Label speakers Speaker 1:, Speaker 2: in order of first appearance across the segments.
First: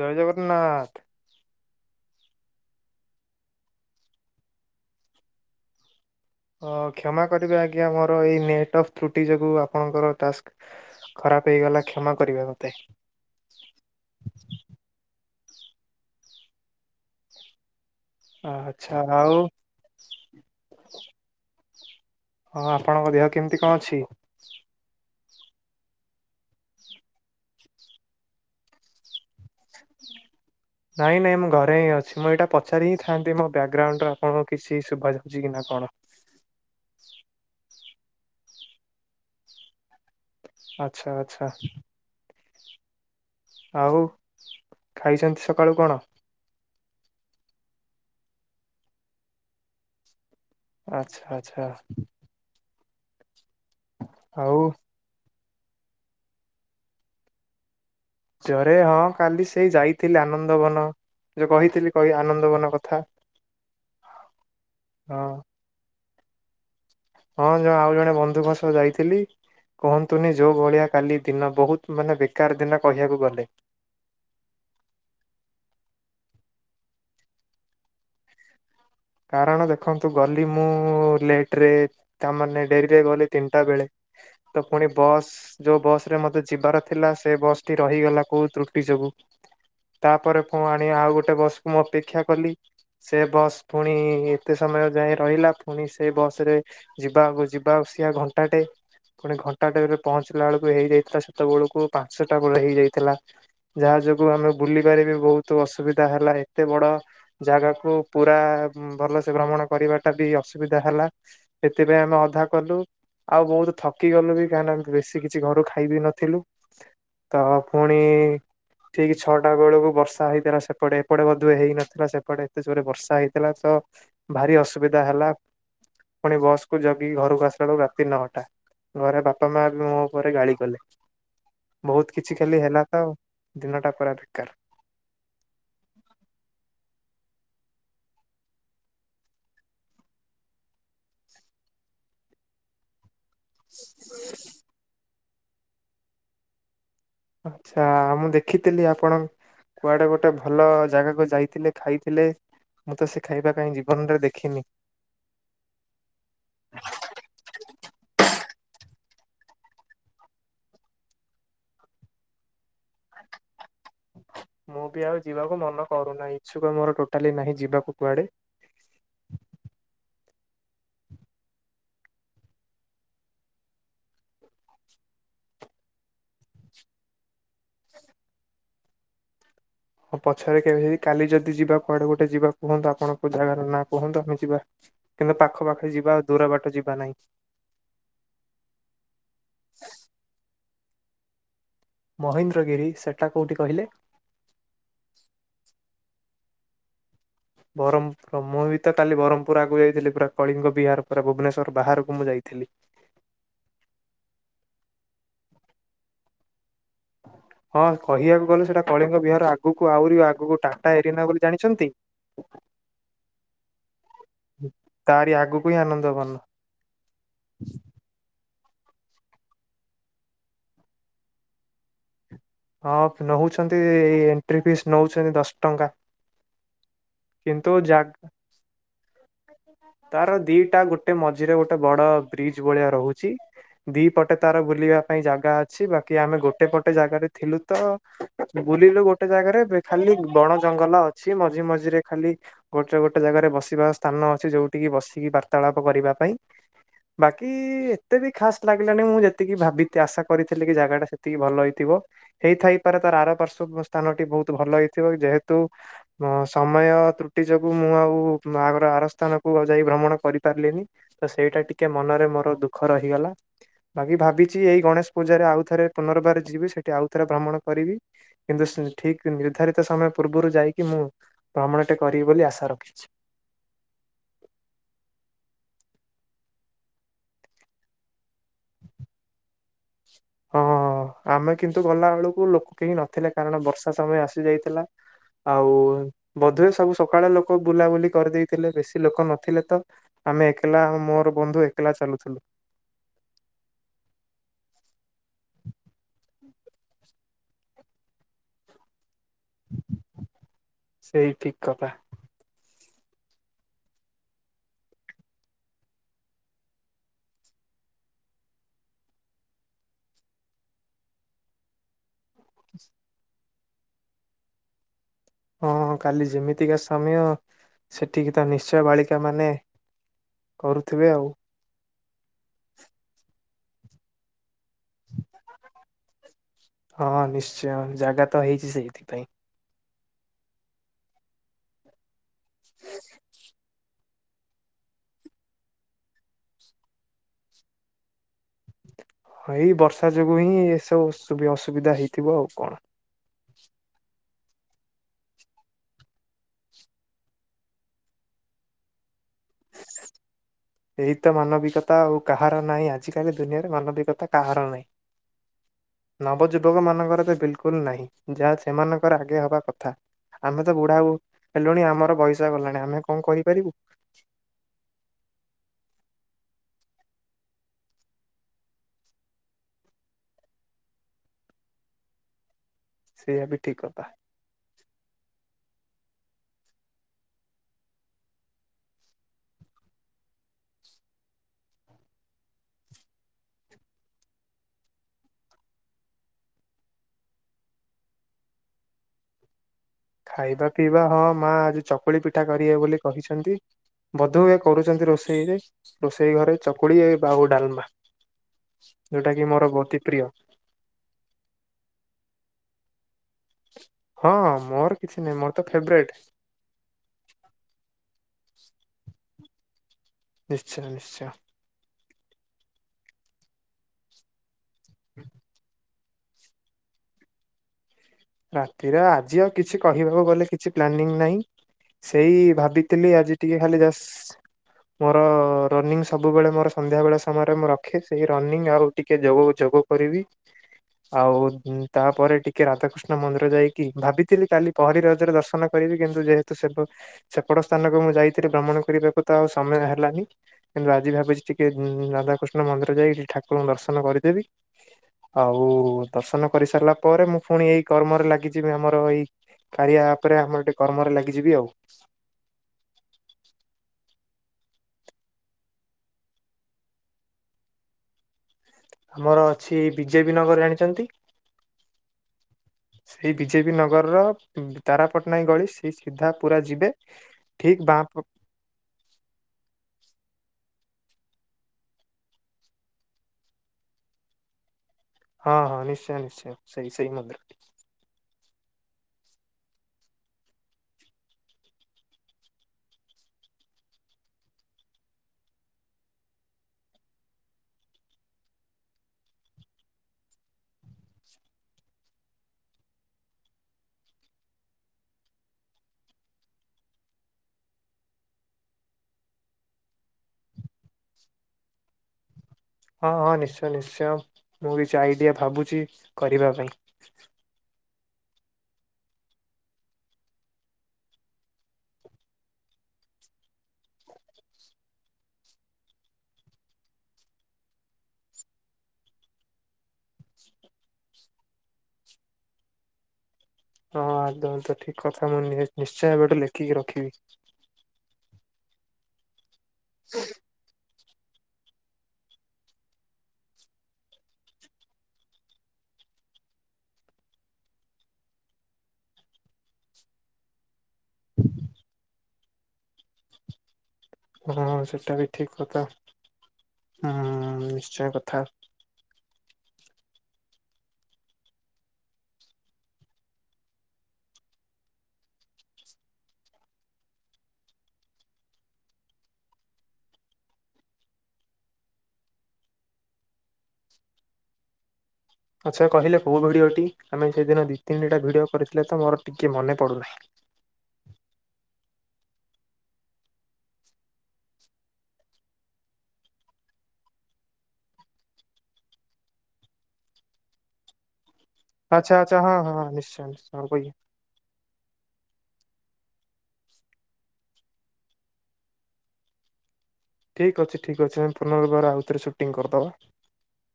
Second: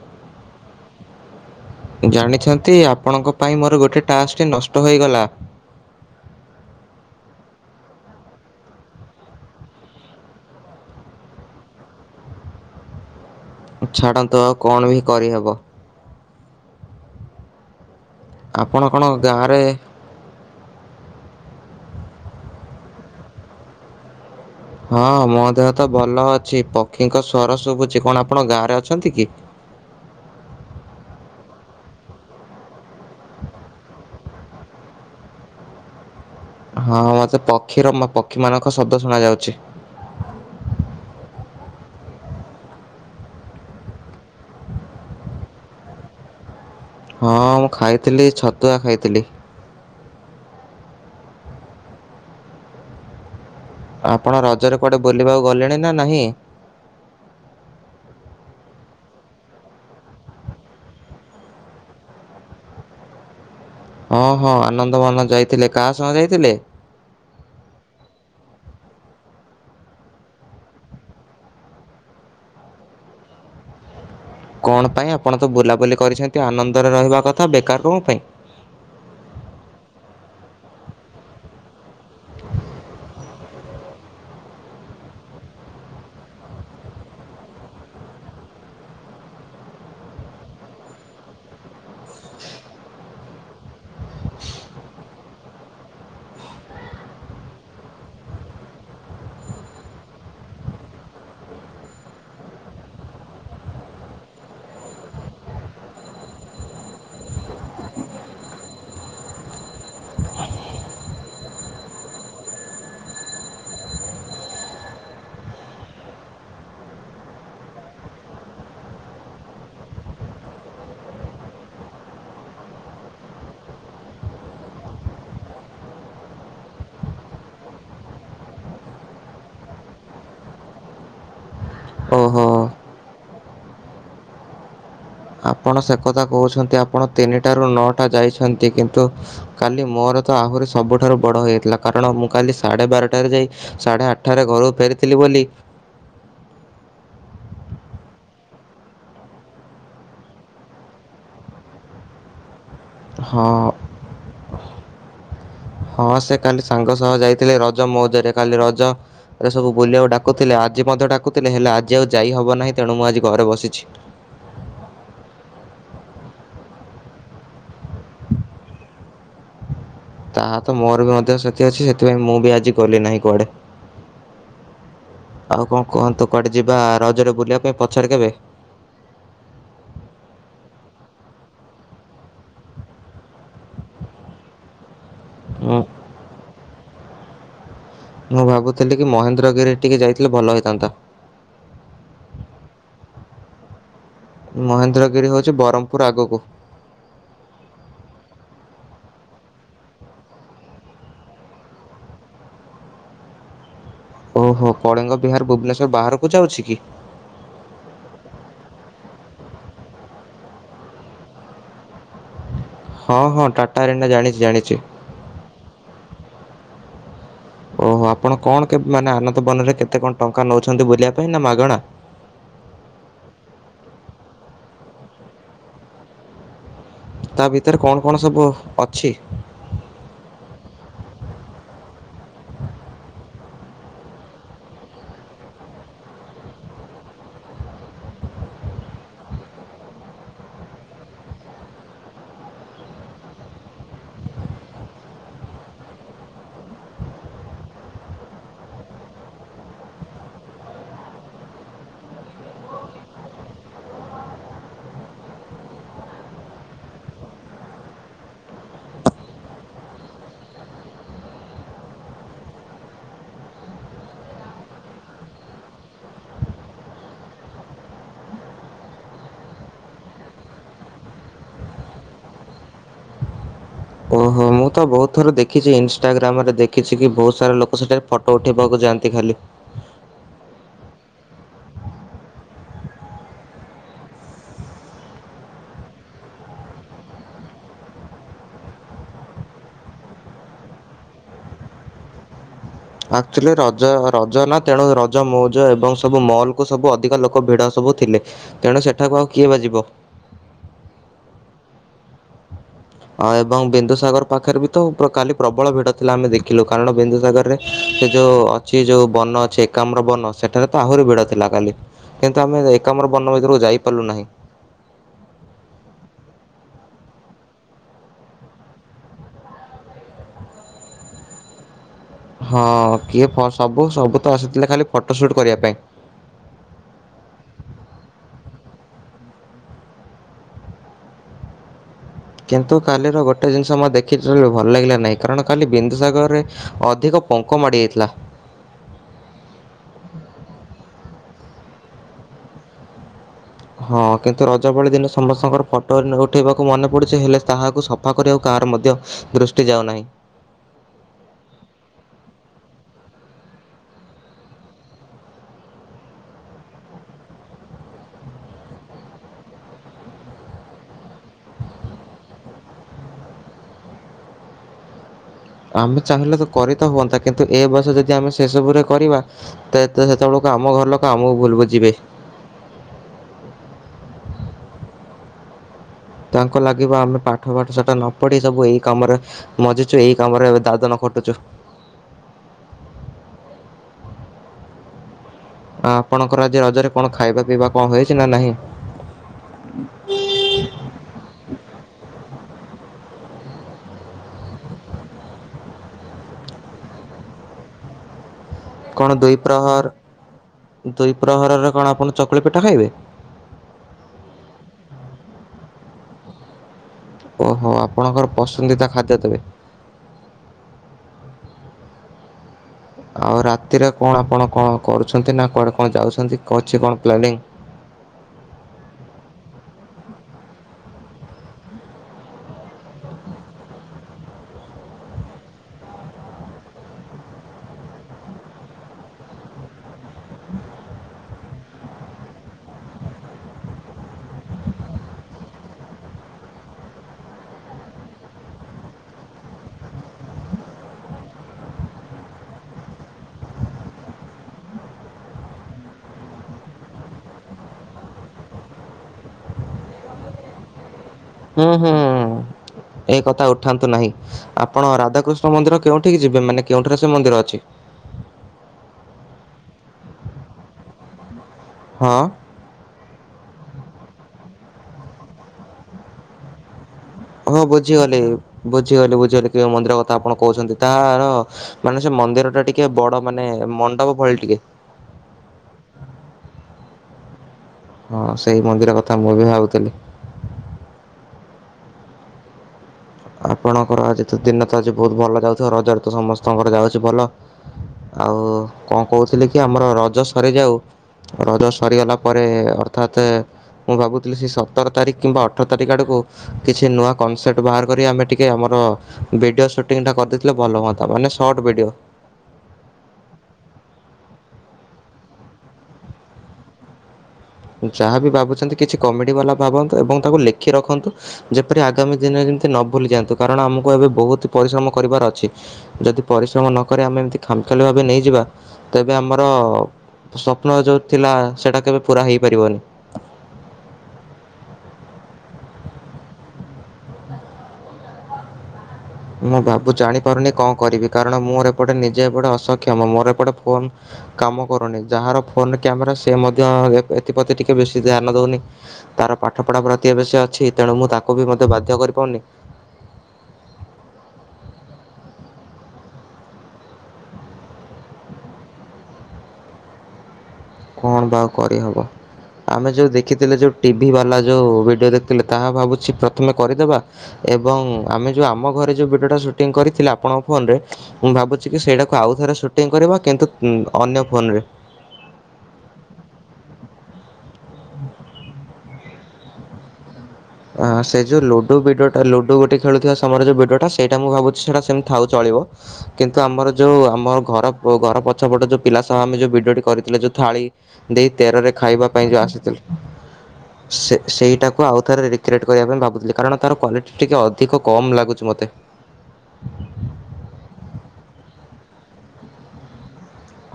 Speaker 1: ଜୟ ଜଗନ୍ନାଥ।
Speaker 2: ତେ ଆପଣଙ୍କ ପାଇଁ ମୋର ଗୋଟେ ଟାସ୍କଟି ନଷ୍ଟ ହୋଇଗଲା।
Speaker 1: ହ କ୍ଷମା କରିବେ ଆଜ୍ଞା ମୋର ଏଇ ନେଟ ଅଫ୍ ତ୍ରୁଟି ଯୋଗୁଁ ଆପଣଙ୍କର ଟାସ୍କ ଖରାପ ହେଇଗଲା କ୍ଷମା କରିବା ମୋତେ
Speaker 2: ଛାଡ଼ନ୍ତୁ ଆଉ କଣ ବି କରିହେବ? ଆପଣ
Speaker 1: ଆଚ୍ଛା
Speaker 2: କଣ
Speaker 1: ଆଉ?
Speaker 2: ଗାଁରେ
Speaker 1: ହଁ ଆପଣଙ୍କ ଦେହ କେମିତି କଣ ଅଛି?
Speaker 2: ହଁ ମୋ ଦେହ ତ ଭଲ ଅଛି ପକ୍ଷୀଙ୍କ ସ୍ଵର ଶୁଭୁଛି କଣ ଆପଣ ଗାଁରେ ଅଛନ୍ତି କି?
Speaker 1: ନାଇଁ ନାଇଁ ମୁଁ ଘରେ ହିଁ ଅଛି ମୁଁ ଏଇଟା ପଚାରି ହିଁ ଥାନ୍ତି ମୋ ବ୍ୟାକଗ୍ରାଉଣ୍ଡରେ ଆପଣଙ୍କୁ କିଛି ଶୁଭାଯାଉଛି କି ନା କଣ?
Speaker 2: ହଁ ମତେ ପକ୍ଷୀର ପକ୍ଷୀମାନଙ୍କ ଶବ୍ଦ ଶୁଣାଯାଉଛି।
Speaker 1: ଆଚ୍ଛା ଆଚ୍ଛା। ଆଉ ଖାଇଛନ୍ତି ସକାଳୁ କଣ?
Speaker 2: ହଁ ମୁଁ ଖାଇଥିଲି ଛତୁଆ ଖାଇଥିଲି।
Speaker 1: ଆଚ୍ଛା ଆଚ୍ଛା।
Speaker 2: ଆପଣ
Speaker 1: ଆଉ
Speaker 2: ରଜରେ କୁଆଡେ ବୁଲିବାକୁ ଗଲେଣି ନା ନାହିଁ?
Speaker 1: ଜୋରେ ହଁ କାଲି ସେଇ ଯାଇଥିଲି ଆନନ୍ଦବନ ଯୋଉ କହିଥିଲି କହି ଆନନ୍ଦବନ କଥା।
Speaker 2: ହଁ ହଁ ଆନନ୍ଦବନ
Speaker 1: ହଁ
Speaker 2: ଯାଇଥିଲେ କା ସହ ଯାଇଥିଲେ?
Speaker 1: ହଁ ଜଣ ଆଉ ଜଣେ ବନ୍ଧୁଙ୍କ ସହ ଯାଇଥିଲି କୁହନ୍ତୁନି ଯୋଉ ଭଳିଆ କାଲି ଦିନ ବହୁତ ମାନେ ବେକାର ଦିନ କହିବାକୁ ଗଲେ।
Speaker 2: କଣ ପାଇଁ ଆପଣ ତ ବୁଲାବୁଲି କରିଛନ୍ତି ଆନନ୍ଦରେ ରହିବା କଥା ବେକାର କଣ ପାଇଁ?
Speaker 1: କାରଣ ଦେଖନ୍ତୁ ଗଲି ମୁଁ ଲେଟରେ ତାମାନେ ଡେରିରେ ଗଲି ତିନିଟା ବେଳେ ତ ପୁଣି ବସ୍ ଯୋଉ ବସରେ ମୋତେ ଯିବାର ଥିଲା ସେ ବସଟି ରହିଗଲା କୋଉ ତ୍ରୁଟି ଯୋଗୁ ତାପରେ ପୁଣି ଆଉ ଗୋଟେ ବସ୍ କୁ ମୁଁ ଅପେକ୍ଷା କଲି ସେ ବସ୍ ପୁଣି ଏତେ ସମୟ ଯାଏ ରହିଲା ପୁଣି ସେ ବସ ରେ ଯିବାକୁ ଯିବା ଆସିଆ ଘଣ୍ଟାଟେ ପୁଣି ଘଣ୍ଟାଟେରେ ପହଞ୍ଚିଲା ବେଳକୁ ହେଇଯାଇଥିଲା ସେତେବେଳକୁ ପାଞ୍ଚଟା ବେଳ ହେଇଯାଇଥିଲା ଯାହା ଯୋଗୁଁ ଆମେ ବୁଲିବାରେ ବି ବହୁତ ଅସୁବିଧା ହେଲା ଏତେ ବଡ ଜାଗାକୁ ପୁରା ଭଲସେ ଭ୍ରମଣ କରିବାଟା ବି ଅସୁବିଧା ହେଲା ସେଥିପାଇଁ ଆମେ ଅଧା କଲୁ ଆଉ ବହୁତ ଥକି ଗଲୁ ବି କାହିଁକିନା ବେଶୀ କିଛି ଘରୁ ଖାଇ ବିି ନଥିଲୁ ତ ପୁଣି ଠିକ ଛଅଟା ବେଳକୁ ବର୍ଷା ହେଇଥିଲା ସେପଟେ ଏପଟେ ବୋଧ ହୁଏ ହେଇନଥିଲା ସେପଟେ ଏତେ ଜୋରେ ବର୍ଷା। ହେଇଥିଲା ତ ଭାରି ଅସୁବିଧା ହେଲା ପୁଣି ବସ୍ କୁ ଜଗିକି ଘରକୁ ଆସିଲା ବେଳକୁ ରାତି ନଅଟା ଘରେ ବାପା ମା ମୋ ଉପରେ ଗାଳି କଲେ ବହୁତ କିଛି ଖାଲି
Speaker 2: ଓହୋ
Speaker 1: ହେଲା ତ ଦିନଟା ପୁରା ବେକାର।
Speaker 2: ଆପଣ ସେ କଥା କହୁଛନ୍ତି ଆପଣ ତିନିଟାରୁ ନଅଟା ଯାଇଛନ୍ତି କିନ୍ତୁ କାଲି ମୋର ତ ଆହୁରି ସବୁଠାରୁ ବଡ଼ ହୋଇଯାଇଥିଲା କାରଣ ମୁଁ କାଲି ସାଢ଼େ ବାରଟା ଆଠଟାରେ ଯାଇ ସାଢ଼େ ଆଠଟାରେ ଘରକୁ ଫେରିଥିଲି ବୋଲି [unintelligible]
Speaker 1: ଆଚ୍ଛା ମୁଁ ଦେଖିଥିଲି ଆପଣ କୁଆଡେ ଗୋଟେ ଭଲ ଜାଗାକୁ ଯାଇଥିଲେ ଖାଇଥିଲେ ମୁଁ ତ ସେ ଖାଇବା
Speaker 2: ହଁ,
Speaker 1: କାଇଁ ଜୀବନରେ ଦେଖିନି।
Speaker 2: ହଁ ସେ କାଲି ସାଙ୍ଗ ସହ ଯାଇଥିଲେ ରଜ ମଉଜରେ। କାଲି ରଜରେ ସବୁ ବୁଲିବାକୁ ଡାକୁଥିଲେ ଆଜି ମଧ୍ୟ ଡାକୁଥିଲେ ହେଲେ ଆଜି ଆଉ ଯାଇ ହବ ନାହିଁ ତେଣୁ ମୁଁ ଆଜି ଘରେ ବସିଛି।
Speaker 1: ମୁଁ ବି ଆଉ ଯିବାକୁ ମନ କରୁନାହିଁ ଇଚ୍ଛୁକ ମୋର ଟୋଟାଲି ନାହିଁ ଯିବାକୁ କୁଆଡେ।
Speaker 2: ତାହା ତ ମୋର ବି ମଧ୍ୟ ସେଥି ଅଛି ସେଥିପାଇଁ ମୁଁ ବି ଆଜି ଗଲି ନାହିଁ କୁଆଡେ। ଆଉ କଣ କୁହନ୍ତୁ କୁଆଡେ ଯିବା ରଜରେ ବୁଲିବା ପାଇଁ ପଛରେ କେବେ?
Speaker 1: ହଁ ପଛରେ କେବେ କାଲି ଯଦି ଯିବା କୁଆଡେ ଗୋଟେ ଯିବା କୁହନ୍ତୁ ଆପଣଙ୍କ ଜାଗାର ନାଁ କୁହନ୍ତୁ ଆମେ ଯିବା କିନ୍ତୁ ପାଖ
Speaker 2: ମୁଁ
Speaker 1: ପାଖରେ ଯିବା ଆଉ ଦୂର ବାଟ ଯିବା ନାହିଁ।
Speaker 2: ମୁଁ ଭାବୁଥିଲି କି ମହେନ୍ଦ୍ରଗିରିରେ ଟିକେ ଯାଇଥିଲେ ଭଲ ହେଇଥାନ୍ତା।
Speaker 1: ମହେନ୍ଦ୍ରଗିରି ସେଟା କୋଉଠି କହିଲେ?
Speaker 2: ମହେନ୍ଦ୍ରଗିରି ହଉଛି ବ୍ରହ୍ମପୁର ଆଗକୁ।
Speaker 1: ବ୍ରହ୍ମପୁର ମୁଁ ବି ତ କାଲି ବ୍ରହ୍ମପୁର ଆଗକୁ ଯାଇଥିଲି ପୁରା କଳିଙ୍ଗ ବିହାର ପୁରା ଭୁବନେଶ୍ୱର ବାହାରକୁ ମୁଁ ଯାଇଥିଲି।
Speaker 2: ଓହୋ କଳିଙ୍ଗ ବିହାର ଭୁବନେଶ୍ୱର ବାହାରକୁ ଯାଉଛି କି?
Speaker 1: ହଁ କହିବାକୁ ଗଲେ ସେଟା କଳିଙ୍ଗ ବିହାର ଆଗକୁ ଆହୁରି ଆଗକୁ ଟାଟା ଏରିନା ବୋଲି ଜାଣିଛନ୍ତି?
Speaker 2: ହଁ ହଁ ଟାଟା ରେଣ୍ଡା ଜାଣିଛି ଜାଣିଛି।
Speaker 1: ତାରି ଆଗକୁ ଆନନ୍ଦବନ।
Speaker 2: ଓହୋ ଆପଣ କଣ କେ ମାନେ ଆନନ୍ଦ ବନରେ କେତେ କଣ ଟଙ୍କା ନଉଛନ୍ତି ବୁଲିବା ପାଇଁ ନା ମାଗଣା?
Speaker 1: ହଁ ନଉଛନ୍ତି ଏଇ ଏଣ୍ଟ୍ରି ଫିସ୍ ନଉଛନ୍ତି ଦଶ ଟଙ୍କା।
Speaker 2: ତା
Speaker 1: କିନ୍ତୁ
Speaker 2: ଭିତରେ କଣ କଣ
Speaker 1: ଜାଗ
Speaker 2: ସବୁ ଅଛି।
Speaker 1: ତାର ଦିଟା ଗୋଟେ ମଝିରେ ଗୋଟେ ବଡ ବ୍ରିଜ ଭଳିଆ ରହୁଛି। ଦି ପଟେ ତାର ବୁଲିବା ପାଇଁ ଜାଗା ଅଛି। ବାକି ଆମେ ଗୋଟେ ପଟେ ଜାଗାରେ ଥିଲୁ। ତ ବୁଲିଲୁ ଗୋଟେ ଜାଗାରେ ଖାଲି ବଣ ଜଙ୍ଗଲ ଅଛି। ମଝି ମଝିରେ ଖାଲି ଗୋଟେ ଗୋଟେ ଜାଗାରେ ବସିବା ସ୍ଥାନ ଅ ଯୋଉଠି ବସିକି ବାର୍ତ୍ତାଳାପ କରିବା ପାଇଁ ବାକି ଏତେ ବି ଖାସ ଲାଗିଲାନି। ମୁଁ ଯେତିକି ଭାବି ଆଶା କରିଥିଲି। କି ଜାଗାଟା ସେତିକି ଭଲ ହେଇଥିବ ହେଇଥାଇପାରେ। ତାର ଆର ପାର୍ଶ୍ୱଵ ସ୍ଥାନ ଟି ବହୁତ ଭଲ ହେଇଥିବ। ଯେହେତୁ ସମୟ ତ୍ରୁଟି ଯୋଗୁ ମୁଁ ଆଉ ଆଗର ଆର ସ୍ଥାନକୁ ଯାଇ ଭ୍ରମଣ କରିପାରିଲିନି। ତ ସେଇଟା ଟିକେ ମନରେ ମୋର ଦୁଃଖ ରହିଗଲା। ବାକି ଭାବିଛି ଏଇ ଗଣେଶ ପୂଜାରେ ଆଉଥରେ ପୁନର୍ବାର ଯିବି ସେଠି ଆଉ ଥରେ ଭ୍ରମଣ କରିବି। କିନ୍ତୁ ଠିକ ନିର୍ଦ୍ଧାରିତ ସମୟ ପୂର୍ବରୁ ଯାଇକି ମୁଁ ଭ୍ରମଣଟେ କରିବି ବୋଲି ଆଶା ରଖିଛି। [inaudible]
Speaker 2: ଓହୋ ମୁଁ ତ ବହୁତ ଥର ଦେଖିଛି ଇନସଷ୍ଟାଗ୍ରାମ ରେ ଦେଖିଛି। କି ବହୁତ ସାରା ଲୋକ ସେଠାରେ ଫଟୋ ଉଠେଇବାକୁ ଯାଆନ୍ତି ଖାଲି। ମୁଁ
Speaker 1: ହଁ ଆମେ କିନ୍ତୁ ଗଲା ବେଳକୁ ଲୋକ କେହି ନଥିଲେ। କାରଣ ବର୍ଷା ସମୟ ଆସି ଯାଇଥିଲା। ଆଉ ବୋଧେ ସବୁ ସକାଳେ ଲୋକ ବୁଲାବୁଲି କରିଦେଇଥିଲେ। ବେଶୀ ଲୋକ ନଥିଲେ ତ ଆମେ ଏକଲା ମୋର ବନ୍ଧୁ ଏକଲା ଚାଲୁଥିଲୁ।
Speaker 2: ଆକ୍ଚୁଲି ରଜ ରଜ ନା ତେଣୁ ରଜ ମଉଜ ଏବଂ ସବୁ ମଲ୍କୁୁ ସବୁ ଅଧିକ ଲୋକ ଭିଡ଼ ସବୁ ଥିଲେ। ତେଣୁ ସେଠାକୁ ଆଉ କିଏ ବା ଜିବ।
Speaker 1: ସେଇ ଠିକ କଥା।
Speaker 2: ଏବଂ ବିନ୍ଦୁସାଗର ପାଖରେ ବି ତ କାଲି ପ୍ରବଳ ଭିଡ ଥିଲା ଆମେ ଦେଖିଲୁ। କାରଣ ବିନ୍ଦୁସାଗର ରେ ସେ ଯୋଉ ଅଛି। ଯୋଉ ବନ ଅଛି ଏକାମର ବନ ସେଠାରେ ତ ଆହୁରି ଭିଡ ଥିଲା। କାଲି କିନ୍ତୁ ଆମେ ଏକାମ୍ର ବନ ଭିତରକୁ ଯାଇପାରିଲୁ ନାହିଁ।
Speaker 1: ହଁ କାଲି ଯେମିତିକା ସମୟ ସେଠିକି ତ ନିଶ୍ଚୟ ବାଳିକା ମାନେ [inaudible] କରୁଥିବେ ଆଉ।
Speaker 2: ହଁ କିଏ ସବୁ ସବୁ ତ ଆସିଥିଲା ଖାଲି ଫଟୋ ସୁଟ କରିବା ପାଇଁ। [inaudible]
Speaker 1: ହଁ ନିଶ୍ଚୟ ଜାଗା ତ ହେଇଛି ସେଇଥିପାଇଁ।
Speaker 2: କିନ୍ତୁ କାଲିର ଗୋଟେ ଜିନିଷ ମୁଁ ଦେ ଭଲ ଲାଗିଲା ନାହିଁ କାରଣ କାଲି ବିନ୍ଦୁସାଗରରେ ଅଧିକ ପଙ୍କ ମାଡି ଯାଇଥିଲା।
Speaker 1: ହଁ, ଏଇ ବର୍ଷା ଯୋଗୁ ହିଁ ଏସବୁ ଅସୁବିଧା ହେଇଥିବ ଆଉ କଣ?
Speaker 2: ହଁ କିନ୍ତୁ ରଜବାଳି ଦିନ ସମସ୍ତଙ୍କର ଫଟୋ ଉଠେଇବାକୁ ମନେ ପଡୁଛି। ହେଲେ ତାହାକୁ ସଫା କରିବାକୁ କାହାର ମଧ୍ୟ ଦୃଷ୍ଟି ଯାଉନାହିଁ।
Speaker 1: ଏହି ତ ମାନବିକତା ଆଉ କାହାର ନାହିଁ। ଆଜିକାଲି ଦୁନିଆରେ ମାନବିକତା କାହାର ନାହିଁ। [inaudible] ନବ ଯୁବକ ମାନଙ୍କର ତ ବିଲକୁଲ ନାହିଁ। ଯାହା ସେମାନଙ୍କର ଆଗେ ହବା କଥା ଆମେ ତ ବୁଢା ହେଲୁଣି ଆମର ବଇସା ଗଲାଣି ଆମେ କଣ କହିପାରିବୁ। [inaudible]
Speaker 2: ଆମେ ଚାହିଁଲେ ତ କରି ତ ହୁଅନ୍ତା। କିନ୍ତୁ ଏ ବର୍ଷ ଯଦି ଆମେ ସେ ସବୁରେ କରିବା ତ ସେତେବେଳକୁ ଆମ ଘର ଲୋକ ଆମକୁ ଭୁଲ ବୁଝିବେ। [inaudible]
Speaker 1: ସେଇଆ ବି ଠିକ କଥା। [inaudible]
Speaker 2: ତାଙ୍କୁ ଲାଗିବ ଆମେ ପାଠ ପାଠ ସେଠା ନ ପଢି ସବୁ ଏଇ କାମରେ ମଜିଛୁ। ଏଇ କାମରେ ଦାଦନ ଖଟୁଛୁ। [inaudible] ଆପଣଙ୍କର ଆଜି ରଜରେ କଣ ଖାଇବା ପିଇବା କଣ ହୁଏଛି ନା ନାହିଁ। [inaudible]
Speaker 1: ଖାଇବା ପିଇବା ହଁ ମା ଆଜି ଚକୁଳି ପିଠା କରିବେ ବୋଲି କହିଛନ୍ତି। ବୋଧହୁଏ କରୁଛନ୍ତି ରୋଷେଇରେ ରୋଷେଇ ଘରେ ଚକୁଳି ଆଉ ଡାଲମା।
Speaker 2: କଣ
Speaker 1: ଯୋଉଟା
Speaker 2: ଦୁଇ
Speaker 1: କି ମୋର
Speaker 2: ପ୍ରହର
Speaker 1: ଅତି ପ୍ରିୟ।
Speaker 2: [inaudible] ଦୁଇ ପ୍ରହରରେ କଣ ଆପଣ ଚକୁଳି ପିଠା ଖାଇବେ
Speaker 1: ହଁ ମୋର କିଛି ନାହିଁ ମୋର ତ ଫେବରେଟ। [inaudible]
Speaker 2: ଓହୋ ଆପଣଙ୍କର ପସନ୍ଦିତା ଖାଦ୍ୟ ତେବେ।
Speaker 1: ନିଶ୍ଚୟ ନିଶ୍ଚୟ।
Speaker 2: ଆଉ ରାତିରେ କଣ ଆପଣ କଣ କରୁଛନ୍ତି ନା କର। କଣ ଯାଉଛନ୍ତି ଅଛି କଣ ପ୍ଲାନିଂ।
Speaker 1: ରାତିରେ ଆଜି ଆଉ କିଛି କହିବାକୁ ଗଲେ କିଛି ପ୍ଲାନିଂ ନାହିଁ ସେଇ ଭାବିଥିଲି ଆଜି ଟିକେ ଖାଲି ଜ ମୋର ରନିଂ ସବୁବେଳେ ମୋର ସନ୍ଧ୍ୟା ବେଳେ ସମୟରେ ମୁଁ ରଖେ। ସେଇ ରନିଂ ଆଉ ଟିକେ ଯୋଗ ଯୋଗ କରିବି। ଆଉ ତାପରେ ଟିକେ ରାଧାକୃଷ୍ଣ କଣ ମନ୍ଦିର ଯାଇକି ଭାବିଥିଲି କାଲି ପହରି ରଜରେ ଦର୍ଶନ କରିବି କିନ୍ତୁ ଯେହେତୁ ସେ ସେପଟ ସ୍ଥାନକୁ ମୁଁ ଯାଇଥିଲି ଭ୍ରମଣ କରିବାକୁ ତ ଆଉ ସମୟ ହେଲାନି କିନ୍ତୁ ଆଜି ଭାବୁଛି ଟିକେ ରାଧାକୃଷ୍ଣ ମନ୍ଦିର ଯାଇକି ଟିକେ ଠାକୁରଙ୍କୁ ଦର୍ଶନ କରିଦେବି। ଆଉ ଦର୍ଶନ କରିସାରିଲା ପରେ ମୁଁ ପୁଣି ଏ କର୍ମରେ ଲାଗିଛି ବି ଆମର ଏଇ କାରିଆପରେ ଆମର ଗେ କର୍ମରେ ଲାଗି।
Speaker 2: ହୁଁ ହୁଁ ଏ କଥା ଉଠାନ୍ତୁ ନାହିଁ। ଆପଣ ରାଧାକୃଷ୍ଣ ମନ୍ଦିର କେଉଠିକି ଯିବେ। ମାନେ କେଉଠାରେ ସେ ମନ୍ଦିର ଅଛି। [inaudible]
Speaker 1: ଆମର ଅଛି ବିଜେପି ନଗର ଜାଣିଛନ୍ତି।
Speaker 2: ହଁ
Speaker 1: [inaudible] ସେଇ ବିଜେପି ନଗରର ତାରା ପଟ୍ଟନାୟକ ଗଳି ସେ ସିଧା ପୁରା ଯିବେ
Speaker 2: ହଁ
Speaker 1: ଠିକ ବାଁ
Speaker 2: ବୁଝିଗଲି
Speaker 1: ପ
Speaker 2: ବୁଝିଗଲି ବୁଝିଗଲି କି ମନ୍ଦିର କଥା ଆପଣ କହୁଛନ୍ତି ତାହାର ମାନେ ସେ ମନ୍ଦିର ଟା ଟିକେ ବଡ ମାନେ ମଣ୍ଡପ ଭଳି ଟିକେ
Speaker 1: ହଁ ହଁ ନିଶ୍ଚୟ ନିଶ୍ଚୟ ସେଇ ସେଇ ମନ୍ଦିର।
Speaker 2: ହଁ ସେଇ ମନ୍ଦିର କଥା ମୁଁ ବି ଭାବୁଥିଲି। ଆପଣଙ୍କର ଆଜି ତ ଦିନ ତ ଆଜି ବହୁତ ଭଲ ଯାଉଥିବ ରଜରେ ତ ସମସ୍ତଙ୍କର ଯାଉଛି ଭଲ ଆଉ କଣ କହୁଥିଲି କି ଆମର ରଜ ସରିଯାଉ ରଜ ସରିଗଲା ପରେ ଅର୍ଥାତ ମୁଁ ଭାବୁଥିଲି ସେ ସତର ତାରିଖ କିମ୍ବା ଅଠର ତାରିଖ ଆଡକୁ କିଛି ନୂଆ କନସେପ୍ଟ ବାହାର। ଆମେ ଟିକେ ଆମର ଭିଡିଓ ସୁଟିଂ ଟା କରିଦେଇଥିଲେ। ଭଲ ହୁଅନ୍ତା ମାନେ ସଟ ଭିଡିଓ
Speaker 1: ହଁ ହଁ ନିଶ୍ଚୟ ନିଶ୍ଚୟ ମୁଁ କିଛି ଆଇଡିଆ ଭାବୁଛି କରିବା ପାଇଁ
Speaker 2: ଯାହା ବିି ଭାବୁଛନ୍ତି କିଛି କମେଡି ବାଲା ଭାବନ୍ତୁ ଏବଂ ତାକୁ ଲେଖି ରଖନ୍ତୁ ଯେପରି ଆଗାମୀ ଦିନରେ ଯେମିତି ନ ଭୁଲି ଯାଆନ୍ତୁ କାରଣ ଆମକୁ ଏବେ ବହୁତ ପରିଶ୍ରମ କରିବାର ଅଛି ଯଦି ପରିଶ୍ରମ ନକରି ଆମେ ଏମିତି ଖାମଖିଆଲି ଭାବେ ନେଇଯିବା ତ ଏବେ ଆମର ସ୍ୱପ୍ନ ଯୋଉ ଥିଲା ସେଟା କେବେ ପୁରା ହେଇ ପାରିିବନି।
Speaker 1: ହଁ ଆଦମ ତ ଠିକ କଥା ମୁଁ ନିଶ୍ଚୟ ଏବେଠୁ ଲେଖିକି ରଖିବି।
Speaker 2: ମୁଁ ବାବୁ ଜାଣିପାରୁନି କଣ କରିବି? କାରଣ ମୋର ଏପଟେ ନିଜେ ଏପଟେ ଅସକ୍ଷମ ମୋର ଏପଟେ ଫୋନ୍ କାମ କରୁନି ଯାହାର ଫୋନ କ୍ୟାମେରା ସେ ମଧ୍ୟ ଏଥିପ୍ରତି ଟିକେ ବେଶୀ ଧ୍ୟାନ ଦେଉନି ତାର ପାଠପଢ଼ା ପ୍ରତି ବେଶୀ ଅଛି ତେଣୁ ମୁଁ ତାକୁ ବି ମଧ୍ୟ ବାଧ୍ୟ କରିପାରୁନି।
Speaker 1: ହଁ ସେଟା ବି ଠିକ କଥା ହୁଁ ନିଶ୍ଚୟ କଥା।
Speaker 2: କଣ ବା ଆଉ କରିହେବ ଆମେ ଯଉ ଦେଖିଥିଲେ ଯେଉ ଟିଭି ବାଲା ଯଉ ଭିଡ଼ିଓ ଦେଖିଥିଲେ ତାହା ଭାବୁଛି ପ୍ରଥମେ କରିଦେବା ଏବଂ ଆମେ ଯେଉଁ ଆମ ଘରେ ଯେଉଁ ଭିଡ଼ିଓଟା ସୁଟିଂ କରିଥିଲେ ଆପଣଙ୍କ ଫୋନରେ ମୁଁ ଭାବୁଛି କି ସେଇଟାକୁ ଆଉଥରେ ସୁଟିଂ କରିବା କିନ୍ତୁ ଅନ୍ୟ ଫୋନରେ।
Speaker 1: ଆଚ୍ଛା କହିଲେ କୋଉ ଭିଡ଼ିଓଟି ଆମେ ସେଦିନ ଦୁଇ ତିନିଟା ଭିଡ଼ିଓ କରିଥିଲେ ତ ମୋର ଟିକେ ମନେ ପଡୁନାହିଁ।
Speaker 2: ହ ସେ ଯୋଉ ଲୁଡୁ ବିଡିଓ ଟା ଲୁଡୁ ଗୋଟି ଖେଳୁଥିବା ସମୟରେ ଯୋଉ ବିଡିଓଟା ସେଇଟା ମୁଁ ଭାବୁଛି ସେଟା ସେମିତି ଥାଉ ଚଳିବ କିନ୍ତୁ ଆମର ଯୋଉ ଆମର ଘର ଘର ପଛପଟ ଯୋଉ ପିଲା ସହ ଆମେ ଯୋଉ ଭଡିଓଟି କରିଥିଲେ ଯଉ ଥାଳି ଦେଇ ତେରରେ ଖାଇବା
Speaker 1: ଆଚ୍ଛା
Speaker 2: ପାଇଁ ଯଉ
Speaker 1: ଆଚ୍ଛା ହଁ ହଁ
Speaker 2: ଆସୁଥୁଲେ
Speaker 1: ନିଶ୍ଚୟ ନିଶ୍ଚୟ କହିବି।
Speaker 2: ସେ-ସେଇଟାକୁ ଆଉଥରେ। କ୍ରିଏଟ୍ କରିବା ପାଇଁ ଭାବୁଥିଲି କାରଣ ତାର କ୍ୱାଲିଟି ଟିକିଏ ଅଧିକ କମ୍ ଲାଗୁଛି ମୋତେ।
Speaker 1: ଠିକ୍ ଅଛି ଠିକ୍ ଅଛି ଆମେ ପୁନର୍ବାର ଆଉଥରେ ସୁଟିଂ କରିଦବା।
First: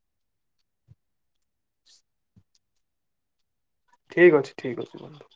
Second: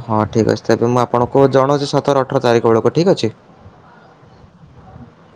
Speaker 2: ହଁ ଠିକ୍ ଅଛି ତାକୁ ମୁଁ ଆପଣଙ୍କୁ ଜଣାଉଛି ସତର ଅଠର ତାରିଖ। ବେଳକୁ ଠିକ୍ ଅଛି।
Speaker 1: ଠିକ ଅଛି ଠିକ ଅଛି ବନ୍ଧୁ।